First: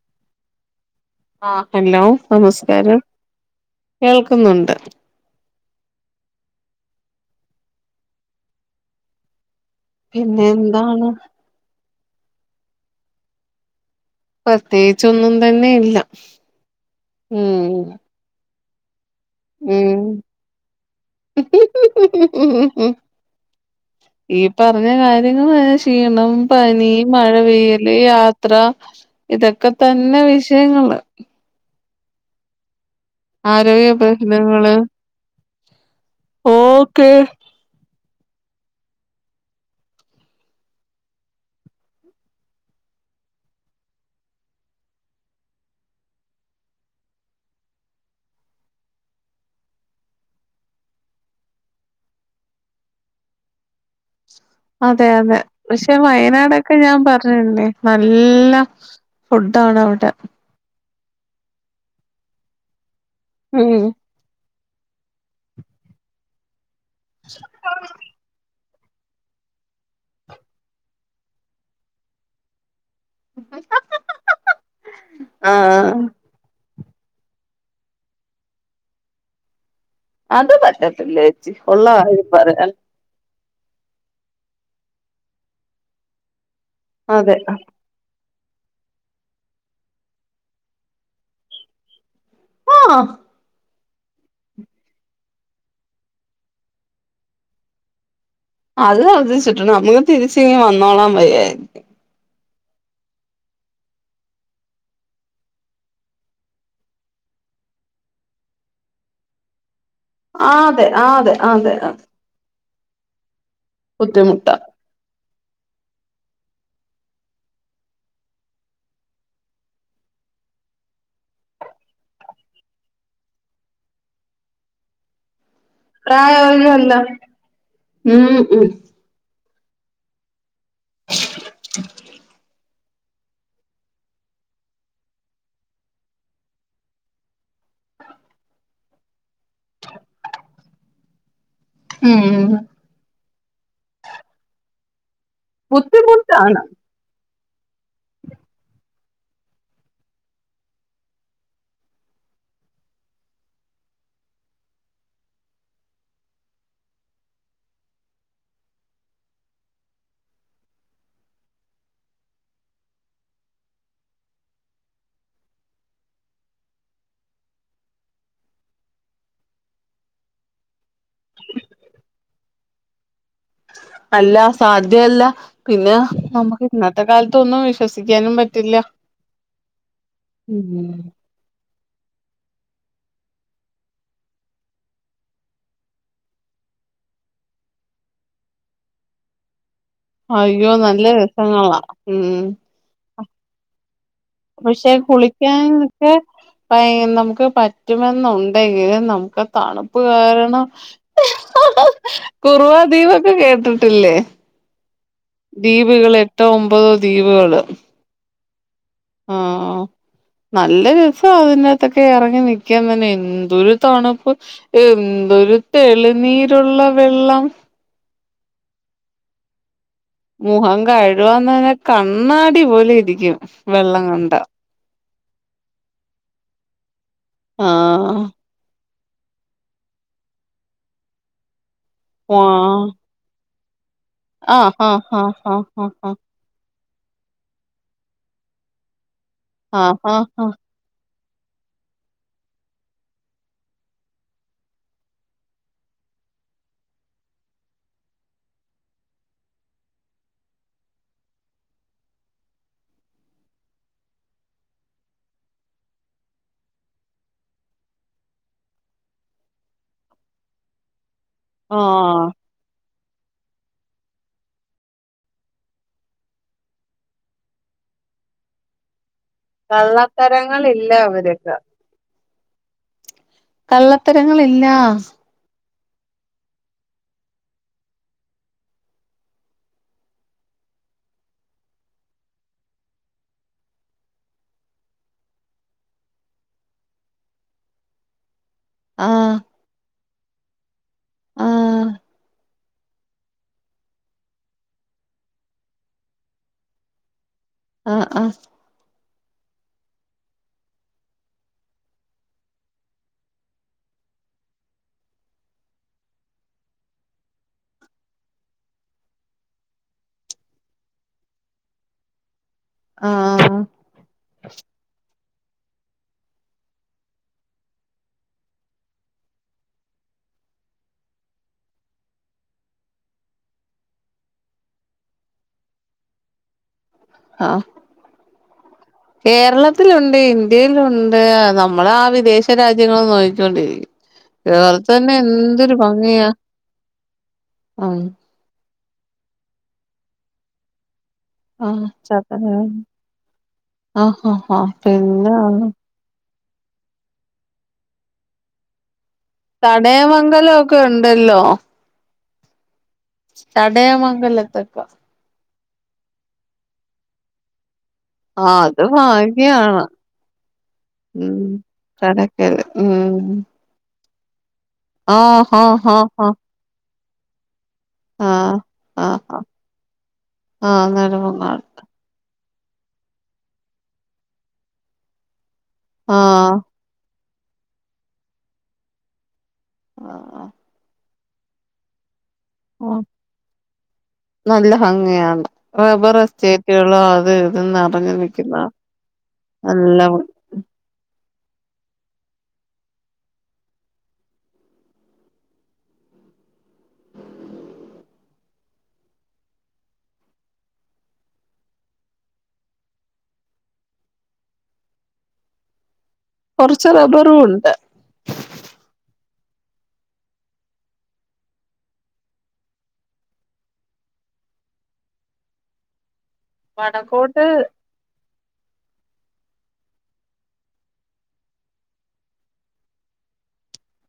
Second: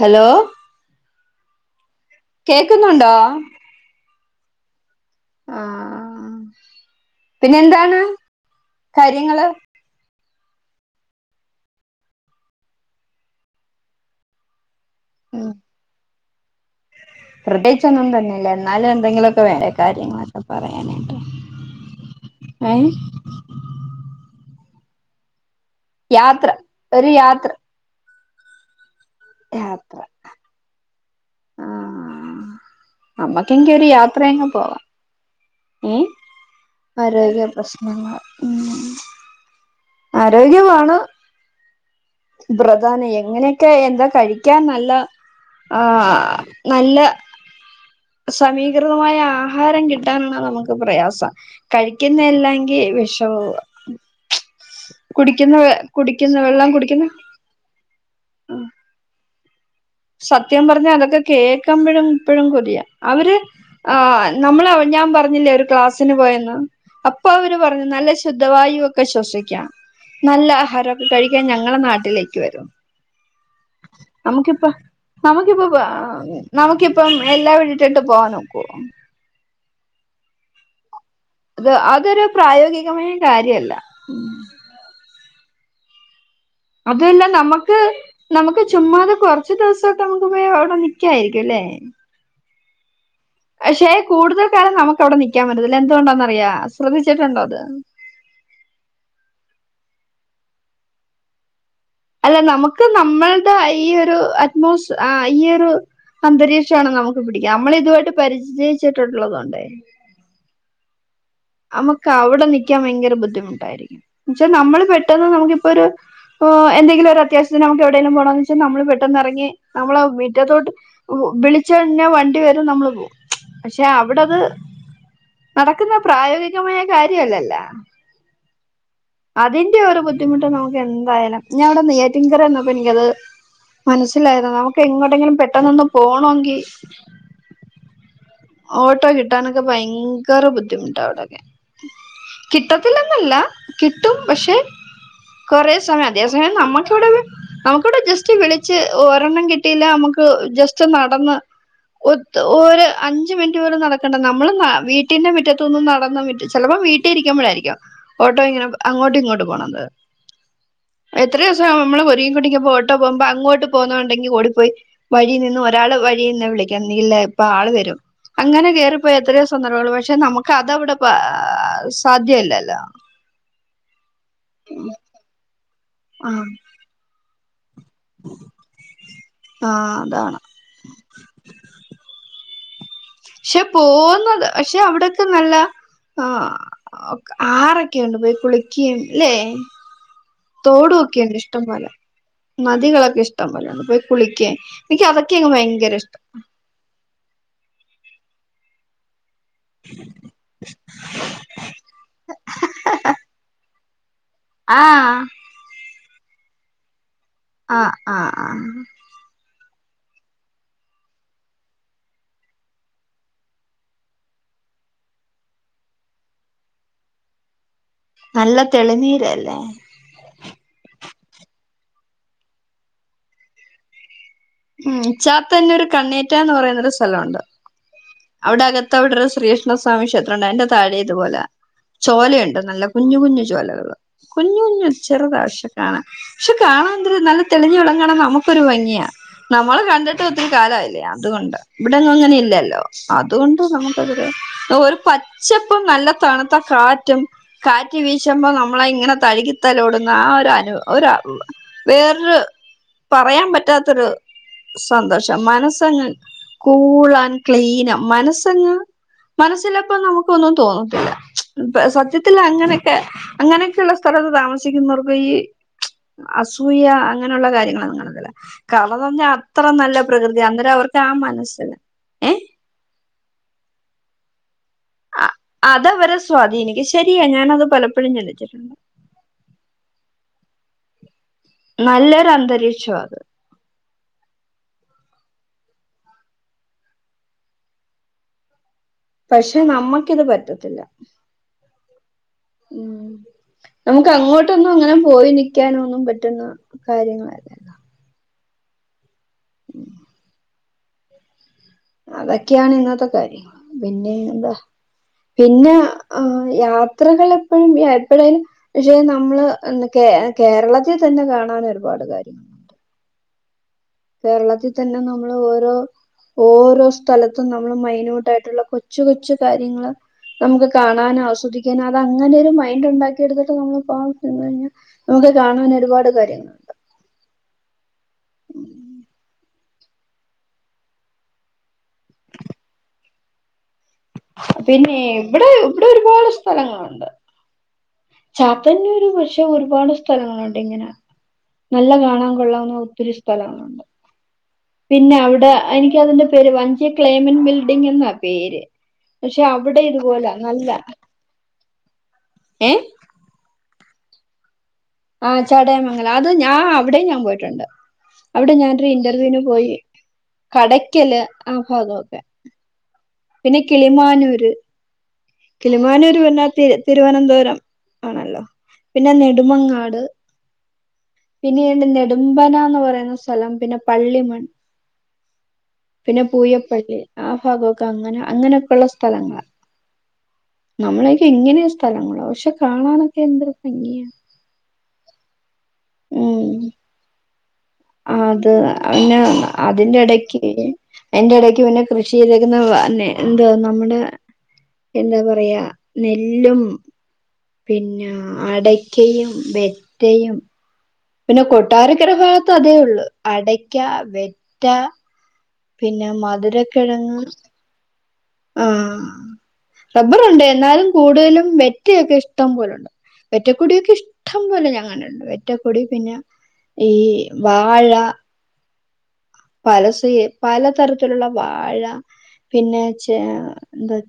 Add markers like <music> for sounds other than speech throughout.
Hello? ആഹ് hello നമസ്കാരം കേക്കുന്നുണ്ടോ കേൾക്കുന്നുണ്ട് ആഹാ ആഹാ. പിന്നെന്താണ് കാര്യങ്ങള്? പിന്നെ എന്താണ് പ്രത്യേയിച്ചൊന്നും തന്നെയില്ല പ്രേത്യായിച്ചൊന്നു തന്നെയില്ല എന്നാലും എന്തെങ്കിലൊ വേറെ ഉം കാര്യങ്ങളൊക്കെ പറയാനായിട്ട് അയ്.. ഈ പറഞ്ഞ കാര്യങ്ങളെന്നെ ക്ഷീണം, യാത്ര പനി, ഒരു മഴ യാത്ര പെയ്യൽ അല്ലി യാത്ര ഇതൊക്കെ യാത്ര തന്നെ വിഷയങ്ങള് ആ നമ്മക്കെങ്കി ആരോഗ്യ പ്രശ്നെങ്ങള് ഏഹ് ആരോഗ്യ പ്രശ്നങ്ങൾ മ് ആരോഗ്യമാണ് പ്രധാനം എങ്ങനെയൊക്കെ എന്താ കഴിക്കാ നല്ല ആഹ് ആഹാ നല്ല സമീകൃതമായ ആഹാരം കിട്ടാനാണ് നമുക്ക് പ്രയാസം കഴിക്കുന്നെ എല്ലായെങ്കി വെഷെവുവാ അതെ അതെ പഷേ വയനാടൊക്കെ ഞാൻ കുടിക്കുന്ന പർ ഞ്ഞ്ണ്ടെ നല്ല ഫുഡാണവ്ടെ സത്യം പറഞ്ഞ അതൊക്കെ കേക്കുമ്പഴും ഇപ്പഴും കൊതിയാ അവര് ഉം ആ നമ്മളവ് ഞാപറഞ്ഞില്ലെ ഒരു ക്ലാസ്സിന് പോയെന്ന് അപ്പൊ അവര് പറഞ്ഞു നല്ല ശുദ്ധ വായു ഒ ക്കെ ശ്വസിക്കാം നല്ല ആഹാരൊക്കെ കഴിക്കാൻ ഞങ്ങളെ നാട്ടിലേക്ക് വെരൂന്ന് നമുക്കിപ്പൊ നക്കിപ്പൊ ആഹ് നമുക്കിപ്പം എല്ലാ വിട്ടിട്ട് പോവാനൊക്കുവൊ? അത് പറ്റത്തില്ലേ അത് അതൊരു പ്രായോഗികമായ കാര്യവെല്ല അതു പിന്നെ അതെ നമ്മക്ക് നമുക്ക് ചുമ്മാതെ കൊറച്ച് ദിവസൊക്കെ നമക്ക് പോയി അവിടെ നിക്കായിരിക്കുലേ? ആഹ് പശെ കൂടുതൽ കാലം നമുക്കവിടെ നിക്കാൻ പറ്റത്തില്ല എന്തുകൊണ്ടാന്നറിയോ? ശ്രദ്ധിച്ചിട്ടുണ്ടോ അത്? അത് ശ്രദ്ധിച്ചിട്ടുണ്ട് നമ്മുക്ക് തിരിച്ചിങ്ങ് വന്നോളാം വെയ്യായിരിക്കും അല്ല നമുക്ക് നമ്മൾടെ ഇയൊരു അറ്റ്മോസ് ആ ഈയൊരു അന്തരീക്ഷാണ് നമുക്ക് പിടിക്കാ നമ്മളിതുവായിട്ട് പരിചയിച്ചിട്ടുള്ളതു കൊണ്ടേയ് ആഹാ തെ ആഹാ തെ അമ്മക്കവ്ടെ നിക്കാൻ ഭയങ്കര ബുദ്ധിമുട്ടായിരിക്കും എന്നെച്ച ബുദ്ധിമുട്ടാ നമ്മള് പെട്ടെന്ന് നമുക്കിപ്പൊരു പ്പൊ എന്തങ്കിലൊരു അത്യാവിശ്യത്തിന് നമുക്ക് എവിടേലും പോണോന്ന് വെച്ചാ നമ്മള് പെട്ടന്നെറങ്ങി നമ്മളെ മിറ്റത്തോട്ട് ഹു വിളിച്ച് കഴിഞ്ഞാ വണ്ടി വെരും നമ്മള് പോകും പക്ഷെ അവിടത് നടക്കുന്ന പ്രായോഗികമായ പ്രായമായവരല്ല കാര്യല്ലല്ലൊ? ഉം ഉം അതിന്റെ ഒരു ബുദ്ധിമുട്ട് നമുക്കെന്തായാലും ഞാ അവ്ടെ നെയ്യാറ്റിങ്കര നിക് പ്പൊ ഇൻക്കത് മനസ്സിലായതാണ് നമുക്ക് എങ്ങട്ടെങ്കിലും പെട്ടെന്നൊന്ന് പോണോങ്കി ഓട്ടോ കിട്ടാനൊക്കെ ഭയങ്കര ബുദ്ധിമുട്ടാവടൊക്കെ ഉം കിട്ട ത്തില്ലെന്നെല്ല കിട്ടും പക്ഷെ കൊറേ സമയം അതേ സമയം ബുദ്ധിമുട്ടാണ് നമ്മ ക്കിവടെന്ന് നമുക്കവ്ടെ ജസ്റ്റ് വിളിച്ച് ഒരെണ്ണം കിട്ടിയില്ല നമുക്ക് ജസ്റ്റ് നടന്ന് ഒത്ത് ഒര് അ ഞ്ച് മിനിറ്റ് പോലും നടക്കണ്ട നമ്മള് നട വീട്ടിന്റെ മുറ്റത്തൂന്ന് നടന്ന മിറ്റ ചെലപ്പൊ വീട്ടിയിരിക്കുമ്പോഴായിരിക്കും ഓട്ടോയിങ്ങനെ അങ്ങോട്ടും ഇങ്ങോട്ട് പോണത് എത്ര ദിവസ നമ്മള് ഒരുങ്ങി കെട്ടുക്കി പോയിട്ടോ പോവുമ്പോ അങ്ങോട്ട് പോകുന്നത് ഒണ്ടെങ്കി ഓടിപ്പോയി വഴി നിന്നും ഒരാള് വഴിന്നെ വിളിക്കണം നീയില്ല എപ്പ ആള് വെരും അങ്ങനെ കേറിപ്പോയ എത്രെയോ സന്ദർഭങ്ങള് പക്ഷെ നമുക്കതവിടെ ബാ സാധ്യവല്ലല്ലൊ? അല്ല സാധ്യവല്ല പിന്നെ ആഹ് നമുക്ക് ഇന്നത്തെ കാലത്തൊന്നും വിഷ ശ്വസിക്കാനും പറ്റില്ല. ആഹ് അതാണ് മ് ക്ഷെ പോവ്ന്നത് പക്ഷെ അവ്ടക്കെ നല്ല ആഹ് ഒക്ക ആറൊക്കെയുണ്ട് പോയി കുളിക്ക്യയും ല്ലേ? അയ്യോ തോടു നല്ല ഒക്കെയെണ്ട് ഇഷ്ടം രസങ്ങളാ പോലെ. ഉം നദികളൊക്കെ ഇഷ്ടം പോലെ ണ്ട് പോയി കുളിക്ക്യാൻ. നിക്കതൊക്കെയങ്ങ് ഭയങ്കര ഇഷ്ടം പ <unintelligible> നമുക്ക് പറ്റുമെന്നുണ്ടെങ്കില് നമുക്ക തണുപ്പ് കാരണം കുറുവാ ദീപൊക്കെ കേട്ട്ട്ടില്ലേ? ആഹ് ദ്വീപ്കള് എട്ടോ, ഒമ്പതോ ദ്വീപ്കള് ആഹ് ആഹ് ആഹ് ആഹ് ആഹ് നല്ല രസാ അതിന്റെത്തൊക്കെ എറങ്ങി നിക്കാൻ തന്നെ എന്തൊരു തണുപ്പ്. എന്തൊര് തെളിനീരുള്ള വെള്ളം നല്ല തെളിനീരല്ലേ? മുഖം കഴുകാന്നന്നെ കണ്ണാടി പോലിരിക്കും വെള്ളംകണ്ടാ. ഉം. ചാത്തന്നൂര് കണ്ണേറ്റ ന്ന് പറയുന്നെരു സ്ഥലോണ്ട്. ആഹ് അവിടെകത് ത്തവിടൊരു ശ്രീകൃഷ്ണ സ്വാമി ക്ഷേത്രണ്ടയിൻ്റെ താഴെ ഇതുപോലാ വാ ചോലയുണ്ട് നല്ല കുഞ്ഞു, കുഞ്ഞ് ചോലകള് കുഞ്ഞു, ആഹ് കുഞ്ഞു ആഹ് ആഹ് ചെറുതാ ആഹ് പക്ഷെ കാണാൻ ആഹ് ക്ഷെ കാണാൻ ന്തൊരു നല്ല തെളിഞ്ഞു വെള്ളം കാണാം നമുക്കൊരു ഭംഗിയാ. നമ്മളെ ആഹ് ആഹ് കണ്ടിട്ട് ആഹ് ഒത്തിരി ആഹ് കാലായില്ലേ? ആഹ് തുകൊണ്ടാ. വ്ടെങ്ങു അങ്ങനെ ഇല്ലല്ലോ. അതുകൊണ്ട് നമുക്കതൊരു ഒരു പച്ചപ്പും നല്ല തണുത്ത കാറ്റും കാറ്റ് വീശുമ്പം നമ്മള ഇങ്ങനെ തഴ്കിത്തലോടുന്ന ആ ഒരനു ഒര വ വേർരു പറയാം പറ്റാത്തൊരു സന്തോഷം. മനസ്സങ്ങ് കൂൾ ആൻ ക്ലീനാ മനസ്സങ്ങ് മനസ്സിലപ്പൊ നമുക്കൊന്നും തോന്നത്തില്ല. ഇപ്പ ആഹ് സത്യത്തില ങ്ങനെ ക്കെ. അങ്ങനെക്കെയുള്ള സ്ഥലത്ത് താമസിക്കുന്നോർക്ക് ഈ അസൂയ അങ്ങനേള്ള കാര്യങ്ങളൊന്നും കാണത്തില്ല. കാരണംന്ന് പർഞ്ഞാ ത്ര നല്ല പ്രകൃതിയാ. അന്നേരം കള്ളത്തരങ്ങളില്ല അവർക്ക് ആ അവര്ക്ക് മനസ്സില കള്ളത്തരങ്ങളില്ലാ. അ അതവരെ സ്വാധീനിക്കും. ശരിയാ ഞാനത് പലപ്പോഴും ചിന്തിച്ചിട്ടുണ്ട്. നല്ലൊരു അന്തരീക്ഷാത് ആഹ് പക്ഷെ നമ്മക്കിത് പറ്റത്തില്ല. ആഹ് ഉം നമുക്കങ്ങോട്ടൊന്നും ങ്ങനെ പോയി നിക്കാനൊന്നും പറ്റുന്ന കാര്യങ്ങളല്ല ആഹ് ആഹ് ഉം അതൊക്കെയാണ് ഇന്നത്തെ കാര്യങ്ങള്. പിന്നെയെന്താ? പിന്നാ ആ യാത്രകളെപ്പഴും എപ്പഴേലും ക്ഷെ നമ്മള് കേ കേരളത്തിൽ തന്നെ കാണാന് ഒരുപാട് കാര്യങ്ങള് ആഹ് ആഹ് കേരളത്തിൽ തന്നെ നമ്മള് ഓരോ ഓരോ സ്ഥലത്തും നമ്മള് മൈന്യുട്ടായിട്ട്ള്ള കൊച്ചു, കൊച്ചു കാര്യങ്ങള് നമുക്ക് കാണാനും ആസ്വദിക്കാനും അത് അങ്ങന ഒരു മൈൻഡ് ഉണ്ടാക്കിയെടുത്തിട്ട് നമ്മള് പോം <unintelligible> ഞ്ഞ നമുക്ക് കാണാൻ ഒരുപാട് കാര്യങ്ങള ആഹ്. കേരള ത്തിലുണ്ട്, ഇന്ത്യേലുണ്ട് നമ്മളാ വിദേശ രാജ്യങ്ങൾ നോയിക്കോണ്ടിരിക്കും. ഇവടെ പിന്നെ തന്നെ ഇവിടെ എന്തൊരു ഇവിടെ ഒരുപാട് ഭംഗിയാ. സ്ഥലങ്ങളുണ്ട് ആഹ് ചാത്തന്നൂര് പക്ഷേ ഒരുപാട് സ്ഥലങ്ങളുണ്ട് ഇങ്ങനാ ആ നല്ല കാണാകൊള്ളാവുന്ന ഒത്തിരി സ്ഥലങ്ങളുണ്ട്. ആ ആ ആ പിന്നാ പിന്നെ അവ്ട എനിക്ക് <unintelligible> അതിന്റെ പേര് വഞ്ചേ ക്ലേമൻ ബിൽഡിംഗ് എന്നാ പേര് പക്ഷെ അവിടെ ഇതുപോലാ നല്ല ടല്ലോ ഏഹ് ചടയമംഗലത്തക്ക ആഹ് ചടയമംഗലം അത് ഞാൻ അവിടേം ഞാൻ പോയിട്ടുണ്ട് ആ അവിടെ അത് ഞാനൊരു ഇന്റർവ്യൂവിന് പോയി ഭാഗ്യാണ് കടക്കല് ഉം ആ ഭാഗോക്കെ <unintelligible> ഉം പിന്നെ കിളിമാനൂര് ആഹ് കിളിമാനൂര് പിന്ന തിരു തിരുവനന്തപുരം ആ ആണല്ലോ പിന്ന നെടുമങ്ങാട് ആഹ് നെടുമ പിന്നേണ്ട്‌ നെടുമ്പനാന്ന് പറയുന്ന സ്ഥലം പിന്നെ പള്ളിമൺ ആ പിന്ന പൂയപ്പള്ളി ആ ഭാഗോക്ക അങ്ങനെ അങ്ങനൊക്കൊള്ള സ്ഥലങ്ങളാ ആ നമ്മളേക്കെ ഇങ്ങനെയാ സ്ഥലങ്ങള പക്ഷെ കാണാനൊക്കെ എന്തൊരു ഭംഗിയാ നല്ല ഭംഗിയാണ് റബർ എസ്റ്റേറ്റുകള് അത് ഇത് നിറഞ്ഞു ആത് നിൽക്കുന്ന പിന്ന നല്ല അതിന്റെടക്ക് ത് എയിന്റെ എടക്ക് പിന്ന കൃഷി ചെയ്തക്കുന്ന അന്നേ എന്തുവാ നമ്മുട എന്താ പറയാ നെല്ലും പിന്ന അടക്കയും വെറ്റയും പിന്ന കൊട്ടാരക്കര ഭാഗത്ത് അതേ ഉള്ളു അടയ്ക്ക വെറ്റ പിന്നെ മധ് കൊറച്ച് റബ്ബറു ഉണ്ട് ആ റബ്ബറൊണ്ട് എന്നാലും കൂടുതലും വെറ്റയൊക്കിഷ്ടം പോലൊണ്ട് വെറ്റക്കുടിയൊക്കെ ഇഷ്ടം പോലെ ഞാൻകണ്ടിണ്ട് വെറ്റക്കൊടി പിന്നെ ഈ വടക്കോട്ട് വാഴ പലസെയേ പലതരത്തിലുള്ള വാഴ പിന്നെ ചേ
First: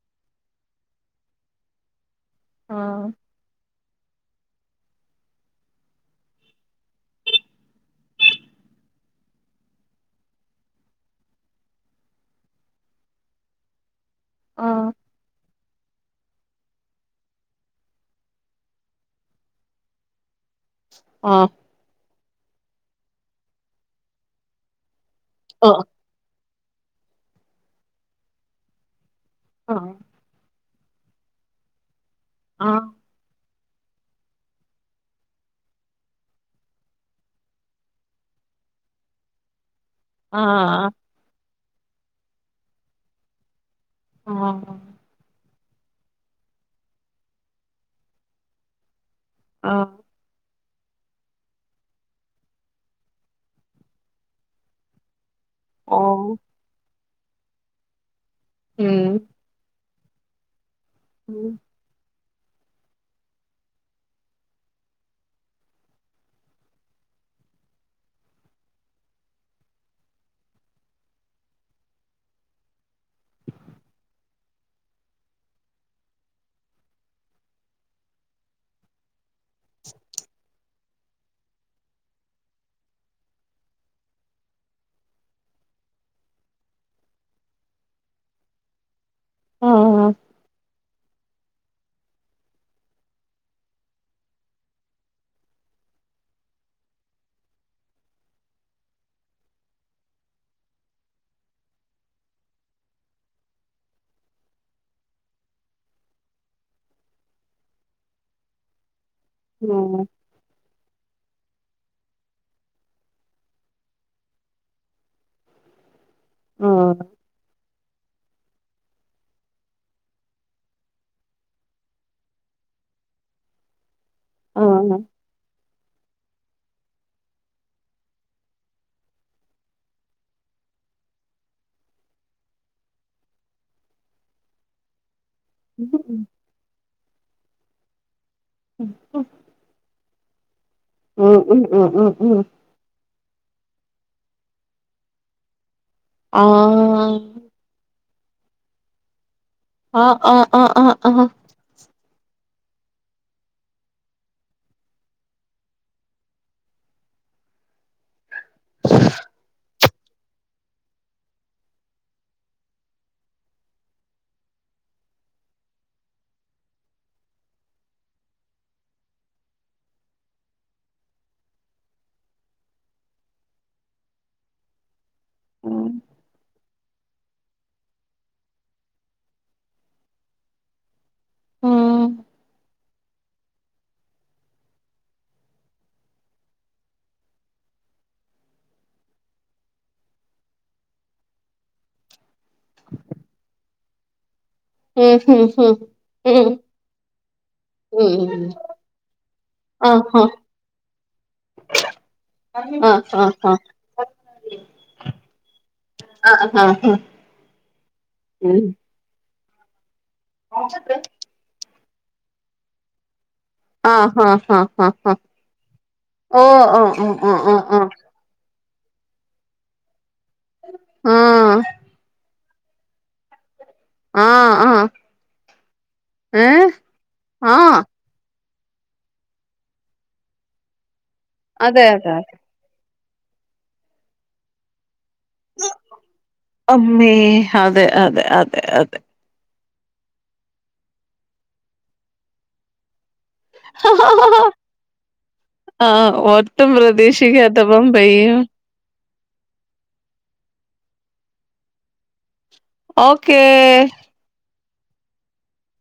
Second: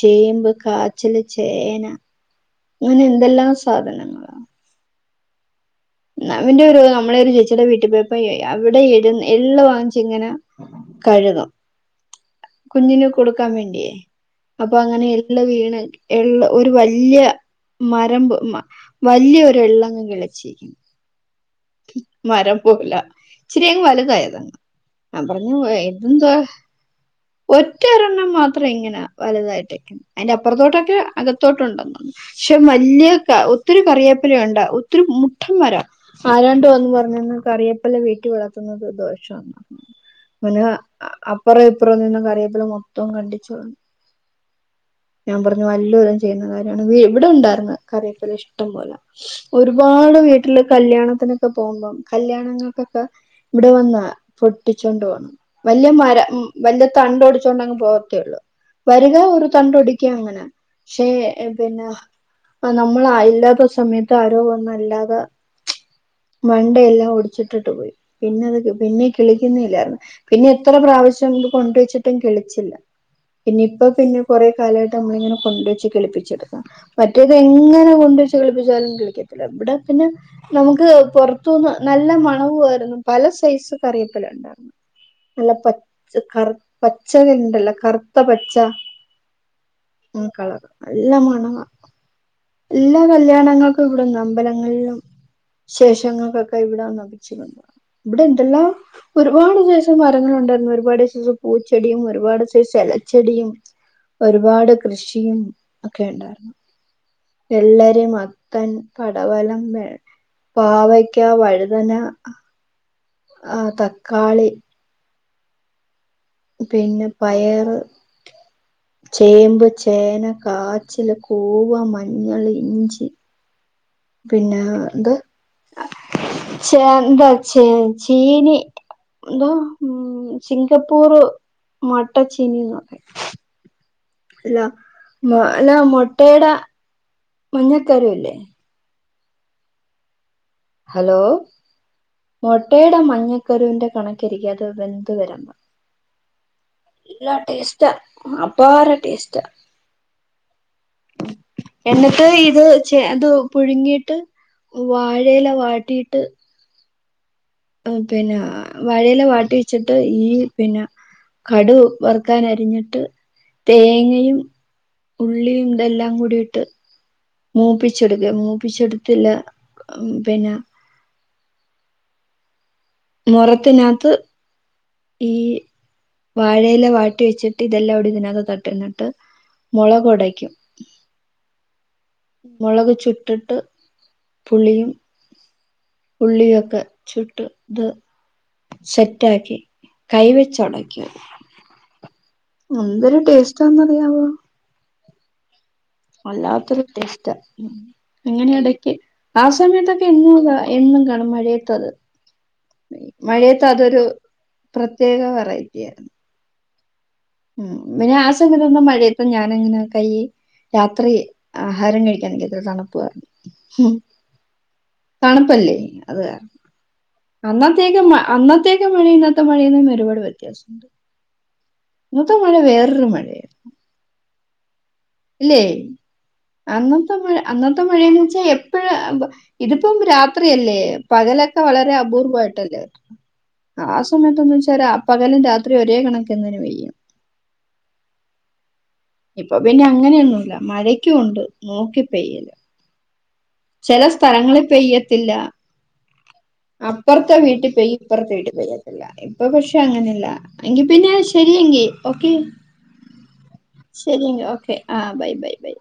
ചേമ്പ് കാച്ചില് ചേന ആഹ് ഇങ്ങനെയെന്തെല്ലാം സാധനങ്ങളാ നവന്റെ ഒരു നമ്മളെരു ചേച്ചീടെ വീട്ടിപോയപ്പോ ഏ അവിടെ എരുന്നെ എളള് വാങ്ങിച്ചിങ്ങനെ കഴുകും കുഞ്ഞിന് കൊടുക്കാംവേണ്ടിയേ അപ്പൊ ആഹ് അങ്ങനെ എള്ള് വീണ എള്ള് ഒരു വല്യാ മരമ്പ് മ വല്യാ ഒരു എള്ളങ്ങ് കിളിച്ചി ആ മരം പോലാ ഇച്ചിരിയങ്ങ് വലുതായതങ്ങ് ഞാൻ പറഞ്ഞു ആഹ് അതെന്തുവാ ഒറ്റൊരണ്ണം മാത്രം ഇങ്ങനാ ആഹ് വലുതായിട്ടേക്ക് അയിന്റപ്പറത്തോട്ടൊക്കെ അകത്തോട്ടൊണ്ടെന്ന് പക്ഷെ ആഹ് മല്യാ കാവും ഒത്തിരി കറിയേപ്പെല ഒണ്ട് ഒത്തിരി മുട്ടം മരം ആരാണ്ട് വന്നു പറഞ്ഞെന്ന് കറിയാപ്പെലാ വീട്ടീ വളർത്തുന്നത് ദോഷാന്ന് ആഹ് മനവാ ആഹ് അപ്പറെ ഇപ്പറെ നിന്ന കറിയേപ്പില മൊത്തം കണ്ടിച്ചോളഞ്ഞു ആ ഞാൻ പറഞ്ഞു വല്ലോരും ചെയ്യുന്ന കാര്യയാണ് ദേ ഇവടെ ഉണ്ടാരുന്ന് കറിയേപെല ഇഷ്ടം പോലെ ആഹ് ഒരുപാട് വീട്ടില് കല്യാണത്തിനൊക്കെ പോകുമ്പം കല്യാണങ്ങൾക്കൊക്കെ ഇവിടെ വന്നാ പൊട്ടിച്ചൊണ്ട് പോ വല്യാ മര ഓഹ് ഉം വലിയ തണ്ടൊടിച്ചോണ്ടങ്ങ് പോത്തേള്ളൂ വരുക ഉം ഒരു തണ്ടൊടിക്കാ അങ്ങനെ പക്ഷേ എ ഉം പിന്നാ ആ നമ്മൾ ആ ഇല്ലാത്ത സമയത്ത് ആരോ വന്നല്ലാതെ മണ്ടെയെല്ലാം ഒടിച്ചിട്ടിട്ട് പോയ് പിന്നത് പിന്നെ കിളിക്കുന്നല്ലാരുന്നു പിന്നെ എത്ര പ്രാവിശ്യം കൊണ്ടുവെച്ചിട്ടും കിളിച്ചില്ല പിന്നെ ഇപ്പപിന്നെ കൊറെ കാലായിട്ട് അമ്മളിങ്ങനെ കൊണ്ടുവെച്ച് കിളിപ്പിച്ചെടുക്കും മറ്റേതെങ്ങനെ കൊണ്ടുവെച്ച് കിളിപ്പിച്ചാലും കിളിക്കത്തില്ല ഇവടെ പിന്നെ നമ്മുക്ക് പൊറത്തൂന്ന് നല്ല മണവുവാരുന്നു പല സൈസ് കറിയേപ്പെല ഇണ്ടാരുന്നു നല്ല പച്ച കറ് പച്ചകെണ്ടല്ലാ കറുത്ത പച്ച ആഹ് ഉം കളറൊക്കെ നല്ല മണവാ എല്ലാ കല്യാണങ്ങൾക്കും ഇവുടുന്നാ അമ്പലങ്ങളിലും വിശേഷങ്ങൾക്കൊക്കെ ഇവടെ വന്നാ പിച്ചിക്കൊണ്ട് പോകുന്നെ ഇവിടെ ഇണ്ടല്ലോ ഒരുപാട് സൈസ് മരങ്ങളുണ്ടാരുന്നു ഒരുപാട് സൈസ് പൂച്ചെടിയും ഒരുപാട് സൈസെലച്ചെടിയും ഒരുപാട് കൃഷിയും ഒക്കെയുണ്ടാരുന്നു വെള്ളരി മത്തൻ കപവലം വെ ഉം പാവയ്ക്കാ വഴുതന ആഹ് തക്കാളി ആഹ് പിന്നെ പയറ് ചെമ്പ് ചേന കാച്ചില് കൂവ മഞ്ഞള് ഇഞ്ചി പിന്നാ ആഹ് എന്ത് ചേന്താ ചേ ചീനി എന്തുവാ ഉം സിംഗപ്പൂർ മട്ട ചീനീന്ന് പറയും അല്ല മാ അല്ലാ ഉം മൊട്ടേടെ മഞ്ഞക്കരുവല്ലേ <unintelligible> ഹലോ ഉം ഉം ഉം ഉം മൊട്ടേടെ മഞ്ഞക്കരുവിന്റെ കണക്കിരിക്കത്‌ വെന്ത് വെരാ ആഹ് ടേസ്റ്റാ അപാര ടേസ്റ്റാ ആഹ് ആഹ് ആഹ് ആഹ് ആഹ് എന്നിട്ട് ഇത് ച അത് പുഴുങ്ങിയിട്ട് വാഴയില വാട്ടിയിട്ട് പിന്നെ വഴയില വാട്ടി വെച്ചിട്ട് ഈ പിന്ന കടു വറുക്കാൻ അരിഞ്ഞിട്ട് തേങ്ങയും ഉള്ളിയും ഇതെല്ലാം കൂടിയിട്ട് മൂപ്പിച്ചെടുക്ക മൂപ്പിച്ചെടുത്തില്ല പിന്ന മുറത്തിനകത്ത് ഈ ഉം വാഴയില വാട്ടി വെച്ചിട്ട് ഇതെല്ലാം കൂടി ഇതിനകത്ത് തട്ടുന്നിട്ട് മുളകുടയ്ക്കും ഉം മുളക് ചുട്ടിട്ട് പുളിയും ഉള്ളിയൊക്കെ ചുട്ട് ഇത് സെറ്റാക്കി കൈവച്ചൊടക്കും എന്തൊരു ടേസ്റ്റന്നറിയാവോ ഉം ഉം ഉം വല്ലാത്തൊരു ടെസ്റ്റ ഉം അങ്ങനെയെടക്ക് ആ സമയത്തൊക്കെ ആഹ് എന്നും എന്നും കാണും മഴയത്തത് ആഹ് ആഹ് ആഹ് മഴയത്ത് ആഹ് അതൊരു പ്രത്യേക വെറൈറ്റി ആയിരുന്നു ആഹ് ഹ ഹാ ഉം പിന്നെ ആ സമത്തന്നും മഴയതും ഞാനങ്ങനെ കയ് യാത്ര ചെയ്യും ആഹാരം കഴിക്കാൻ എനിക്ക്ത്ര തണുപ്പു വരണം ആഹ് ആഹ് തണുപ്പല്ലേ അത് വരണം ആഹ് ആഹ് ആഹ് ആഹ് അന്നത്തേക്ക് മ അന്നത്തേക്ക് മഴയിന്നത്തെ മഴയിൽനിന്നൊരുപാട് വ്യത്യാസണ്ട് ഓ ആഹ് അന്നത്ത മഴ വേറൊരു മഴയാ ആഹ് ആഹ് ഇല്ലേ ഏ അന്നത്തെ മഴ ആഹ് അന്നത്തെ മഴയന്ന്ച്ചാ എപ് പ്പഴും ഇതിപ്പം രാത്രിയല്ലേ പകലൊക്കെ അതെ വളരെ അതെ അപൂർവായിട്ടല്ലേ ആ സമയത്തന്ന് വെച്ചാല് പകലും രാത്രി ഒരേ കണക്കന്നേങ്ങ് പെയ്യും ദേഹ് അഹ് അതെ അതെ അതെ അതെ ഇപ്പൊ പിന്നെ അങ്ങനെയൊന്നുമില്ല മഴയ്ക്കുവൊണ്ട് നോക്കി പെയ്യല് ചെല സ്ഥലങ്ങളിൽ പെയ്യത്തില്ല ആഹ് ഒട്ടും അപ്പറത്തെ വീട്ടിൽ പ്രതീക്ഷിക്കാത്തപ്പം പെയ്യും ഇപ്പുറത്തെ വീട്ടിൽ പെയ്യത്തില്ല ഇപ്പൊ പക്ഷെ അങ്ങനെയില്ല എങ്കി പിന്നെ ശെരിയെങ്കി ഓക്കെ ഓക്കെ ശെരിയെങ്കി ഓക്കെ ആഹ് ബൈ ബൈ ബൈ